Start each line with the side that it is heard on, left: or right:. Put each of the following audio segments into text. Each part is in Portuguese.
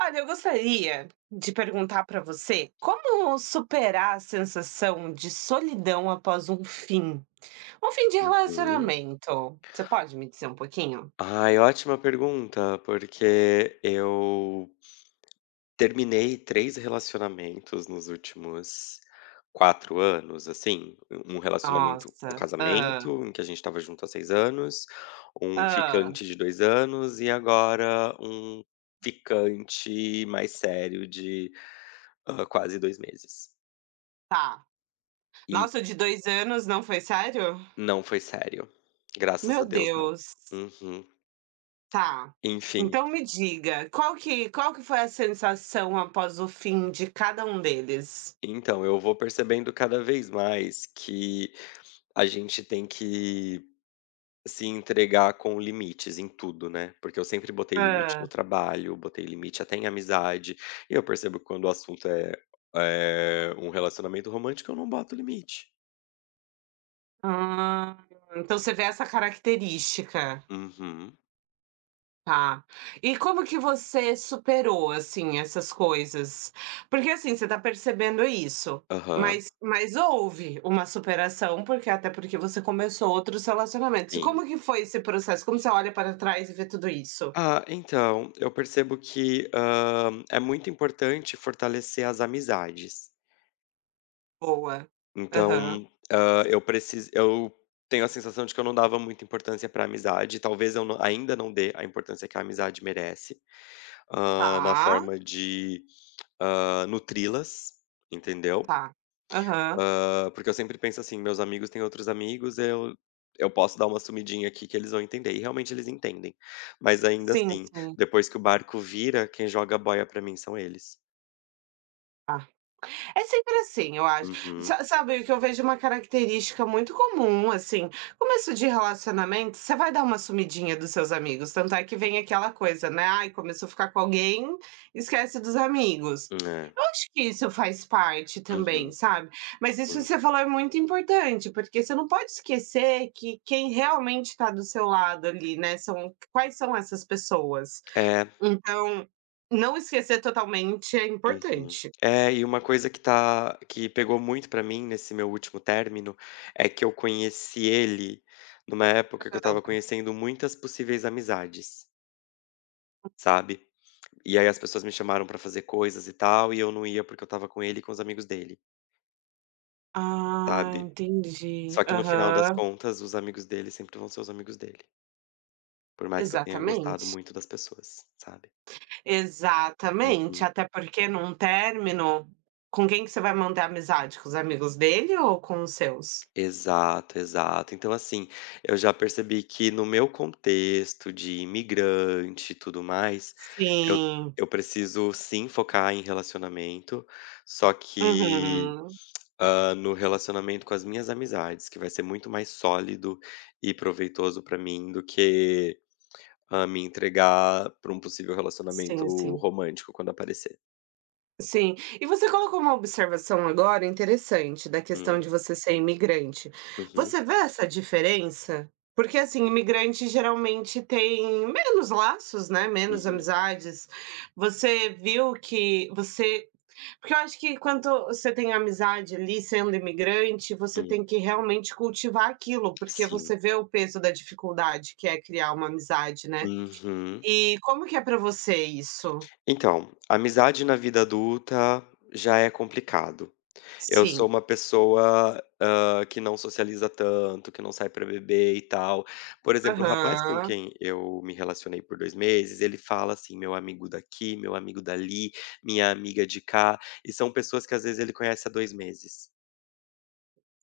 right: Olha, eu gostaria de perguntar para você como superar a sensação de solidão após um fim? Um fim de
left: Uhum.
right: relacionamento. Você pode me dizer um pouquinho?
left: Ai, ótima pergunta, porque eu terminei três relacionamentos nos últimos 4 anos, assim. Um relacionamento um
right: Nossa, ah,
left: casamento, em que a gente estava junto há 6 anos, um
right: ah,
left: ficante de 2 anos e agora um ficante mais sério de quase 2 meses.
right: tá.
left: E
right: Nossa, o de 2 anos não foi sério?
left: não foi sério, graças
right: Meu
left: a Deus não.
right: Deus,
left: Uhum.
right: tá.
left: Enfim,
right: Então me diga, qual que foi a sensação após o fim de cada um deles?
left: então eu vou percebendo cada vez mais que a gente tem que se entregar com limites em tudo, né, porque eu sempre botei limite no
right: Hã.
left: trabalho, botei limite até em amizade, e eu percebo que quando o assunto é um relacionamento romântico eu não boto limite.
right: Ah, então você vê essa característica.
left: Uhum.
right: Tá. E como que você superou, assim, essas coisas? Porque, assim, você tá percebendo isso,
left: Aham.
right: mas houve uma superação, porque até porque você começou outros relacionamentos.
left: Sim.
right: Como que foi esse processo? Como você olha para trás e vê tudo isso?
left: Ah, então, eu percebo que, é muito importante fortalecer as amizades.
right: Boa. Aham.
left: Então, eu tenho a sensação de que eu não dava muita importância pra amizade, talvez eu ainda não dê a importância que a amizade merece, na
right: Tá,
left: forma de nutri-las, entendeu?
right: tá. Aham.
left: Porque eu sempre penso assim: "Meus amigos têm outros amigos, eu posso dar uma sumidinha aqui que eles vão entender", e realmente eles entendem. Mas ainda
right: Sim,
left: assim,
right: sim.
left: depois que o barco vira, quem joga a boia pra mim são eles.
right: Tá. É sempre assim, eu acho.
left: Uhum.
right: Sa sabe o que eu vejo, uma característica muito comum, assim, começo de relacionamento, você vai dar uma sumidinha dos seus amigos, tanto é que vem aquela coisa, né: "Ai, começou a ficar com alguém, esquece dos amigos".
left: É.
right: Eu acho que isso faz parte também,
left: Uhum.
right: sabe. Mas isso que
left: Sim.
right: você falou é muito importante, porque você não pode esquecer que quem realmente está do seu lado ali, né, são, quais são essas pessoas.
left: É.
right: Então, não esquecer totalmente é
left: Uhum.
right: importante.
left: É, e uma coisa que pegou muito pra mim nesse meu último término, é que eu conheci ele numa época que eu estava conhecendo muitas possíveis amizades, sabe? E aí as pessoas me chamaram pra fazer coisas e tal, e eu não ia porque eu estava com ele e com os amigos dele,
right: Ah,
left: sabe.
right: entendi.
left: Só que no final das
right: Aham.
left: contas, os amigos dele sempre vão ser os amigos dele, por mais que eu tenha gostado
right: Exatamente,
left: muito das pessoas, sabe.
right: exatamente.
left: Uhum.
right: Até porque num término, com quem que você vai manter a amizade? Com os amigos dele ou com os seus?
left: Exato, exato. Então, assim, eu já percebi que no meu contexto de imigrante e tudo mais, eu,
right: Sim.
left: eu preciso sim focar em relacionamento, só que
right: Uhum.
left: no relacionamento com as minhas amizades, que vai ser muito mais sólido e proveitoso pra mim do que me entregar pra um possível
right: Sim,
left: relacionamento
right: sim.
left: romântico quando aparecer.
right: Sim. E você colocou uma observação agora interessante, da
left: Hum,
right: questão de você ser imigrante.
left: uhum,
right: Você vê essa diferença? Porque, assim, imigrante geralmente tem menos laços, né, menos
left: uhum,
right: amizades. Você viu que você, porque eu acho que quando você tem amizade ali, sendo imigrante, você tem
left: uhum,
right: que realmente cultivar aquilo, porque
left: sim.
right: você vê o peso da dificuldade que é criar uma amizade, né.
left: Uhum.
right: E como que é para você isso?
left: Então, amizade na vida adulta já é complicado. Eu sou
right: Sim.
left: uma pessoa, que não socializa tanto, que não sai pra beber e tal. Por exemplo, o rapaz com
right: Aham.
left: quem eu me relacionei por 2 meses, ele fala assim: "Meu amigo daqui, meu amigo dali, minha amiga de cá", e são pessoas que às vezes ele conhece há 2 meses.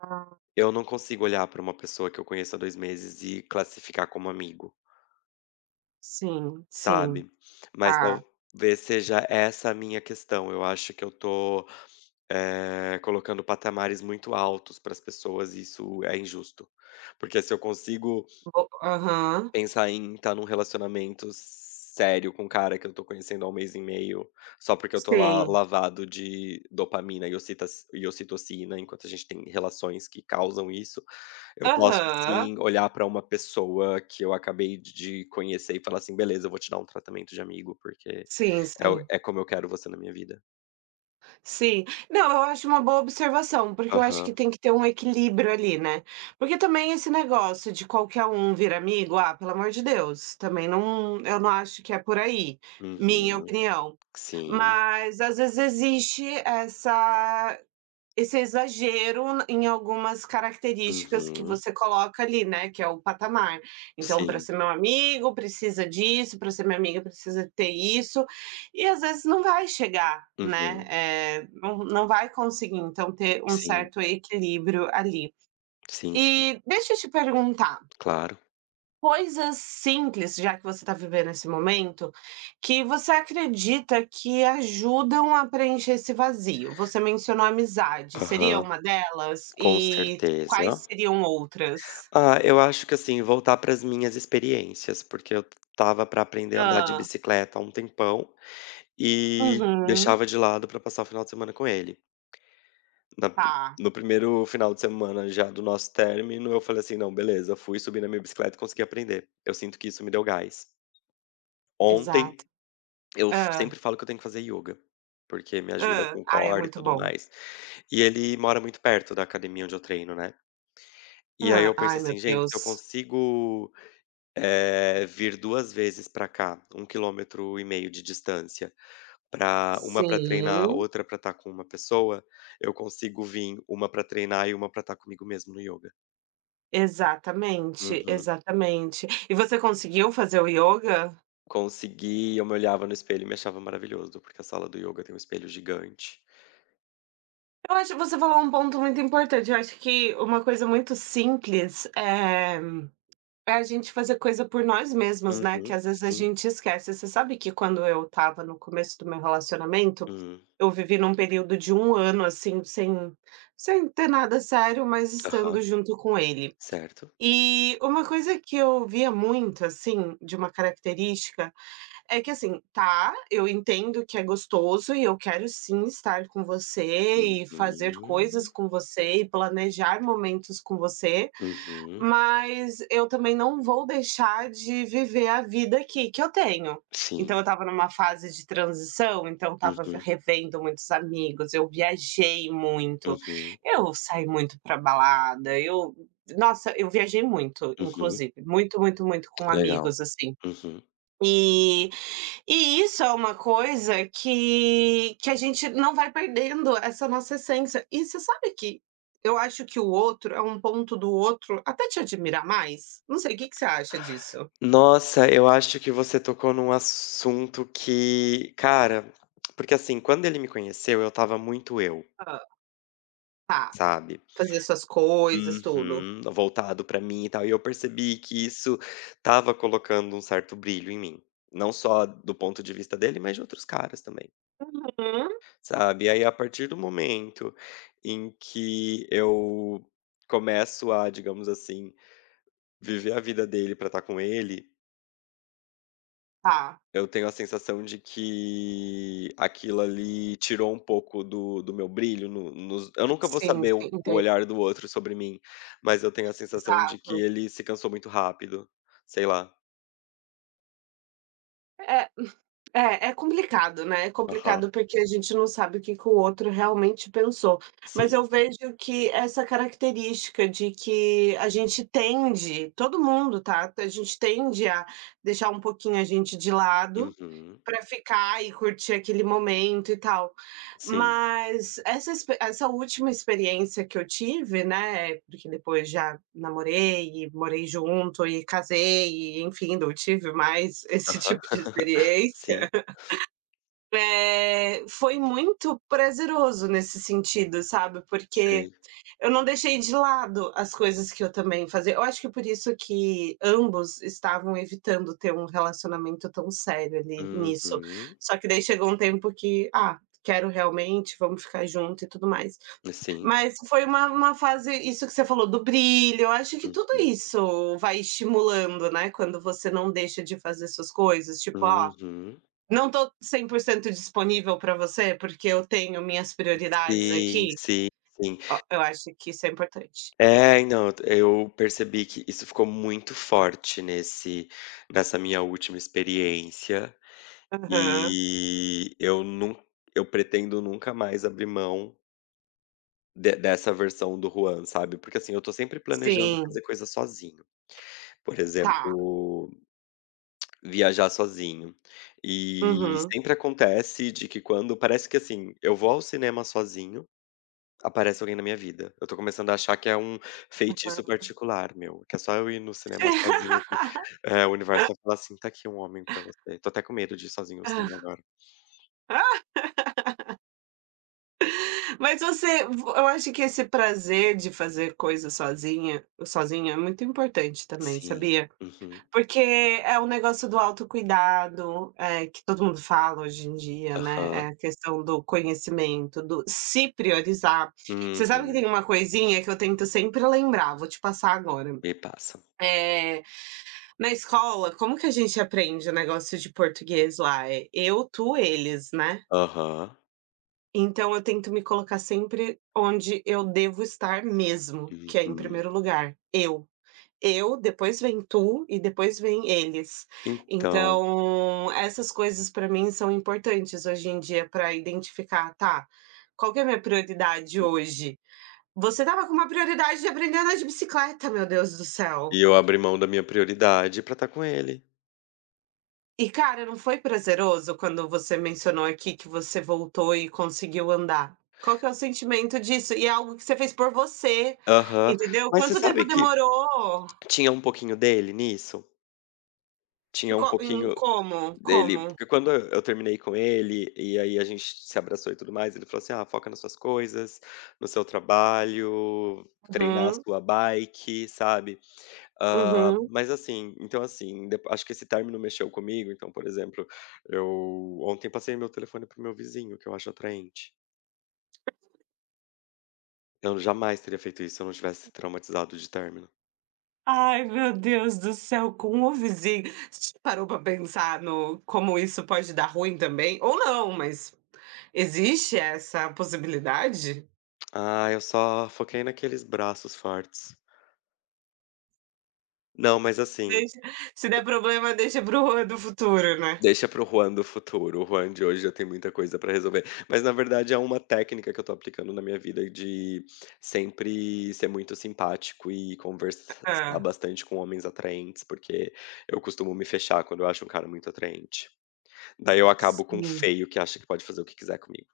right: Ah.
left: Eu não consigo olhar pra uma pessoa que eu conheço há 2 meses e classificar como amigo.
right: Sim, sim,
left: Sabe? Mas
right: tá.
left: talvez seja essa a minha questão, eu acho que eu tô colocando patamares muito altos para as pessoas e isso é injusto. Porque se eu consigo
right: Vo Aham.
left: pensar em estar num relacionamento sério com um cara que eu tô conhecendo há um mês e meio, só porque eu tô lá
right: Sim.
left: lavado de dopamina e ocitas e ocitocina, enquanto a gente tem relações que causam isso, eu posso
right: Aham.
left: sim olhar pra uma pessoa que eu acabei de conhecer e falar assim: "Beleza, eu vou te dar um tratamento de amigo, porque
right: Sim,
left: é o
right: sim.
left: é como eu quero você na minha vida".
right: Sim. Não, eu acho uma boa observação, porque eu acho que
left: Aham.
right: tem que ter um equilíbrio ali, né. Porque também esse negócio de qualquer um vira amigo, ah, pelo amor de Deus, também não, eu não acho que é por aí, minha
left: Uhum.
right: opinião.
left: Sim.
right: Mas às vezes existe essa, esse exagero em algumas características que
left: Uhum.
right: você coloca ali, né, que é o patamar. Então, para
left: Sim.
right: ser meu amigo, precisa disso, para ser minha amiga, precisa ter isso, e às vezes não vai chegar, né,
left: Uhum.
right: eh, não vai conseguir, então ter um
left: Sim.
right: certo equilíbrio ali.
left: Sim, sim.
right: E deixa eu te perguntar,
left: Claro.
right: coisas simples, já que você está vivendo esse momento, que você acredita que ajudam a preencher esse vazio. Você mencionou amizade, seria
left: Aham.
right: uma delas?
left: Com
right: E
left: certeza.
right: quais seriam outras?
left: Ah, eu acho que, assim, voltar para as minhas experiências, porque eu tava para aprender a andar de
right: Hã.
left: bicicleta há um tempão e
right: Uhum.
left: deixava de lado para passar o final de semana com ele. Na
right: Tá,
left: no primeiro final de semana já do nosso término, eu falei assim: não, beleza, fui subir na minha bicicleta e consegui aprender. Eu sinto que isso me deu gás.
right: exato.
left: Ontem,
right: Hã,
left: sempre falo que eu tenho que fazer yoga, porque me ajuda
right: hã.
left: com
right: Ai, é
left: core e
right: muito
left: tudo
right: bom.
left: mais. E ele mora muito perto da academia onde eu treino, né? E aí
right: Hã.
left: eu penso
right: Ai, meu
left: assim, gente, se eu
right: Deus.
left: consigo vir 2 vezes para cá, 1,5 km de distância, para uma para treinar,
right: Sim,
left: outra para estar com uma pessoa, eu consigo vir uma para treinar e uma para estar comigo mesmo no yoga.
right: exatamente,
left: Uhum.
right: exatamente. E você conseguiu fazer o ioga?
left: Consegui, eu me olhava no espelho e me achava maravilhoso, porque a sala do yoga tem um espelho gigante.
right: Eu acho que você falou um ponto muito importante, eu acho que uma coisa muito simples, eh, é a gente fazer coisa por nós mesmos, né, que
left: Uhum,
right: às vezes a
left: sim.
right: gente esquece. Você sabe que quando eu estava no começo do meu relacionamento,
left: Hum.
right: eu vivi num período de 1 ano, assim, sem sem ter nada sério, mas
left: Aham,
right: estando junto com ele.
left: certo.
right: E uma coisa que eu via muito, assim, de uma característica, é que, assim, tá, eu entendo que é gostoso e eu quero sim estar com você e fazer coisas
left: Uhum,
right: com você e planejar momentos com você,
left: uhum,
right: mas eu também não vou deixar de viver a vida aqui que eu tenho. Então eu
left: sim.
right: estava numa fase de transição, então eu estava
left: Uhum,
right: revendo muitos amigos, eu viajei muito,
left: uhum,
right: eu saí muito para balada, eu, nossa, eu viajei muito,
left: uhum.
right: inclusive, muito, muito, muito com
left: Legal.
right: amigos, assim.
left: Uhum.
right: E e isso é uma coisa que a gente não vai perdendo essa nossa essência. E você sabe que eu acho que o outro é um ponto do outro até te admirar mais? Não sei, o que que você acha disso?
left: Nossa, eu acho que você tocou num assunto que, cara, porque, assim, quando ele me conheceu, eu estava muito eu,
right: Hã. Tá,
left: sabe.
right: fazer suas coisas, tudo.
left: Uhum. Voltado pra mim e tal, e eu percebi que isso estava colocando um certo brilho em mim. Não só do ponto de vista dele, mas de outros caras também,
right: Uhum.
left: sabe. E aí, a partir do momento em que eu começo a, digamos assim, viver a vida dele pra estar com ele,
right: Tá.
left: eu tenho a sensação de que aquilo ali tirou um pouco do meu brilho. No nos eu nunca vou
right: Sim,
left: saber o
right: sim,
left: o
right: entendi.
left: olhar do outro sobre mim, mas eu tenho a sensação de que
right: Exato.
left: ele se cansou muito rápido, sei lá.
right: É, é complicado, né, é
left: Aham.
right: complicado porque a gente não sabe o que que o outro realmente pensou. Mas eu
left: Sim.
right: vejo que essa característica de que a gente tende, todo mundo, tá, a gente tende a deixar um pouquinho a gente de lado,
left: Uhum.
right: para ficar e curtir aquele momento e tal.
left: Sim.
right: Mas essa expe essa última experiência que eu tive, né, porque depois já namorei e morei junto e casei e enfim, não tive mais esse
left: Aham.
right: tipo de
left: Sim,
right: experiência. Eh, foi muito prazeroso nesse sentido, sabe, porque
left: sei.
right: eu não deixei de lado as coisas que eu também fazia. Eu acho que é por isso que ambos estavam evitando ter um relacionamento tão sério ali nisso.
left: Uhum.
right: Só que daí chegou um tempo que: "Ah, quero realmente, vamos ficar junto e tudo mais".
left: Sim.
right: Mas foi uma fase, isso que você falou do brilho, eu acho que tudo
left: Uhum.
right: isso vai estimulando, né, quando você não deixa de fazer suas coisas, tipo: "Ó,
left: Uhum.
right: não estou 100% disponível para você, porque eu tenho minhas prioridades
left: Sim,
right: aqui.
left: sim, sim.
right: Ó, eu acho que isso é importante".
left: É, não, eu percebi que isso ficou muito forte nesse nessa minha última experiência.
right: Aham.
left: E eu pretendo nunca mais abrir mão de dessa versão do Juan, sabe, porque, assim, eu tô sempre planejando
right: Sim.
left: fazer coisa sozinho, por
right: Tá.
left: exemplo, viajar sozinho. E
right: Uhum,
left: sempre acontece de que, quando parece que, assim, eu vou ao cinema sozinho, aparece alguém na minha vida. Eu tô começando a achar que é um feitiço
right: aham.
left: particular meu, que é só eu ir no cinema sozinho que, o universo vai falar assim: "Tá aqui um homem pra você". Tô até com medo de ir sozinho no cinema agora.
right: Mas você vo, eu acho que esse prazer de fazer coisa sozinha, sozinha, é muito importante também,
left: Sim.
right: sabia?
left: Uhum.
right: Porque é o negócio do autocuidado, eh, que todo mundo fala hoje em dia, né, é
left: Aham.
right: a questão do conhecimento, do se priorizar. Você sabe que tem
left: Uhum,
right: uma coisinha que eu tento sempre lembrar, vou te passar agora.
left: me passa.
right: Eh, na escola, como que a gente aprende o negócio de português lá? É eu, tu, eles, né.
left: Aham.
right: Então eu tento me colocar sempre onde eu devo estar mesmo, que é em
left: Uhum.
right: primeiro lugar, eu. Eu, depois vem tu e depois vem eles.
left: Então
right: Então, essas coisas para mim são importantes hoje em dia para identificar: "Tá, qual que é a minha prioridade hoje?". Você tava com uma prioridade de aprender a andar de bicicleta, meu Deus do céu.
left: e eu abri mão da minha prioridade pra estar com ele.
right: E, cara, não foi prazeroso quando você mencionou aqui que você voltou e conseguiu andar? Qual que é o sentimento disso? E é algo que você fez por você,
left: Aham.
right: entendeu?
left: Mas você
right: Quanto tempo
left: sabe que
right: demorou?
left: tinha um pouquinho dele nisso?
right: E
left: Tinha um
right: co em
left: pouquinho
right: como?
left: dele,
right: Como?
left: porque quando eu terminei com ele, e aí a gente se abraçou e tudo mais, ele falou assim: "Ah, foca nas suas coisas, no seu trabalho, treinar a
right: Uhum,
left: sua bike", sabe? Ah,
right: uhum.
left: mas, assim, então, assim, dep acho que esse término mexeu comigo, então, por exemplo, eu ontem passei meu telefone pro meu vizinho, que eu acho atraente. Eu jamais teria feito isso se eu não tivesse traumatizado de término.
right: Ai, meu Deus do céu, com o vizinho, você parou para pensar no como isso pode dar ruim também? Ou não, mas existe essa possibilidade?
left: Ah, eu só foquei naqueles braços fortes. Não, mas, assim.
right: Deixa, se der problema, deixa para o do futuro, né.
left: Deixa para o Juan do futuro, o Juan de hoje já tem muita coisa para resolver. Mas, na verdade, é uma técnica que eu estou aplicando na minha vida, de sempre ser muito simpático e conversar
right: Ah,
left: bastante com homens atraentes, porque eu costumo me fechar quando eu acho um cara muito atraente. Daí eu acabo com um
right: sim.
left: feio que acha que pode fazer o que quiser comigo.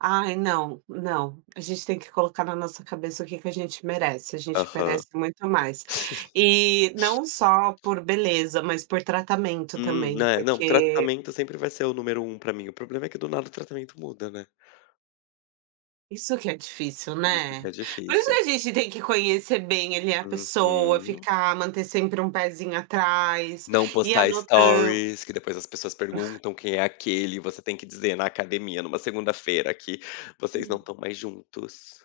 right: Ai, não, não. A gente tem que colocar na nossa cabeça o que que a gente merece. A gente
left: Aham.
right: merece muito mais. E não só por beleza, mas por tratamento também,
left: É, não,
right: porque,
left: tratamento sempre vai ser o número um para mim, o problema é que do nada o tratamento muda, né.
right: isso que é difícil,
left: Isso
right: né.
left: que é
right: Por isso que
left: difícil.
right: a gente tem que conhecer bem ali a pessoa,
left: Uhum.
right: ficar, manter sempre um pezinho atrás,
left: Não
right: ir
left: postar
right: anotando
left: stories, que depois as pessoas perguntam quem é aquele, e você tem que dizer na academia, numa segunda-feira, que vocês não estão mais juntos.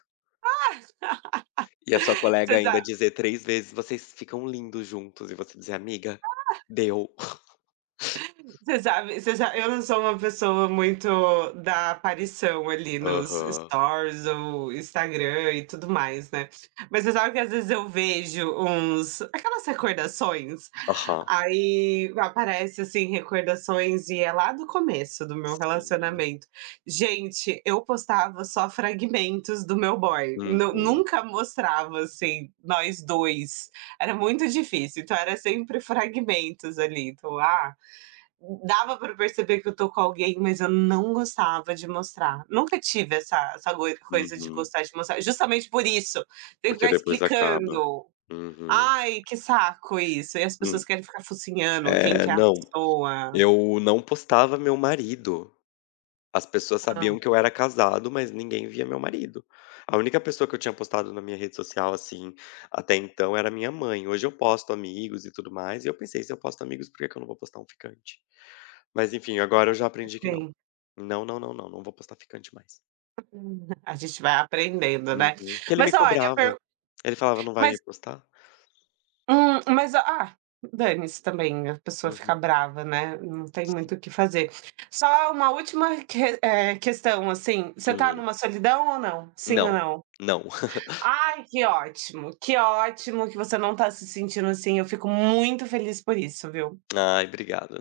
left: E a sua colega
right: esses.
left: ainda dizer 3 vezes: "Vocês ficam lindos juntos", e você dizer: "Amiga, deu".
right: Você sabe, você já, eu não sou uma pessoa muito da aparição ali nos
left: Aham,
right: stories ou Instagram e tudo mais, né. Mas você sabe que às vezes eu vejo uns, aquelas recordações,
left: aham.
right: aí aparece, assim, recordações e é lá do começo do meu
left: Sim.
right: relacionamento. Gente, eu postava só fragmentos do meu boy, nu
left: Uhum,
right: nunca mostrava, assim, nós 2 era muito difícil, então era sempre fragmentos ali, então, ah, dava pra perceber que eu tô com alguém, mas eu não gostava de mostrar. Nunca tive essa essa goi coisa de
left: uhum.
right: gostar de mostrar, justamente por isso, tem que
left: Porque
right: ficar
left: depois acaba.
right: explicando.
left: Uhum.
right: Ai, que saco isso, e as
left: Hum.
right: pessoas querem ficar focinhando quem
left: É,
right: que é a
left: não,
right: pessoa.
left: eu não postava meu marido. As pessoas sabiam
right: Ah,
left: que eu era casado, mas ninguém via meu marido. A única pessoa que eu tinha postado na minha rede social, assim, até então, era minha mãe. Hoje eu posto amigos e tudo mais, e eu pensei, se eu posto amigos, por que que eu não vou postar um ficante? Mas, enfim, agora eu já aprendi que não.
right: sim,
left: Não, não, não, não, não vou postar ficante mais.
right: a gente vai aprendendo, né.
left: Uhum. Que ele me
right: Mas olha,
left: cobrava.
right: per
left: Ele falava: "Não vai
right: mas
left: me postar?"
right: Mas ah, dane-se também, a pessoa fica
left: Uhum.
right: brava, né, não tem muito
left: Sim.
right: o que fazer. Só uma última, que eh, questão, assim, você tá
left: Hum,
right: numa solidão ou não? Sim ou
left: não,
right: não?
left: não.
right: Ai, que ótimo, que ótimo que você não tá se sentindo assim, eu fico muito feliz por isso, viu.
left: Ai, obrigado.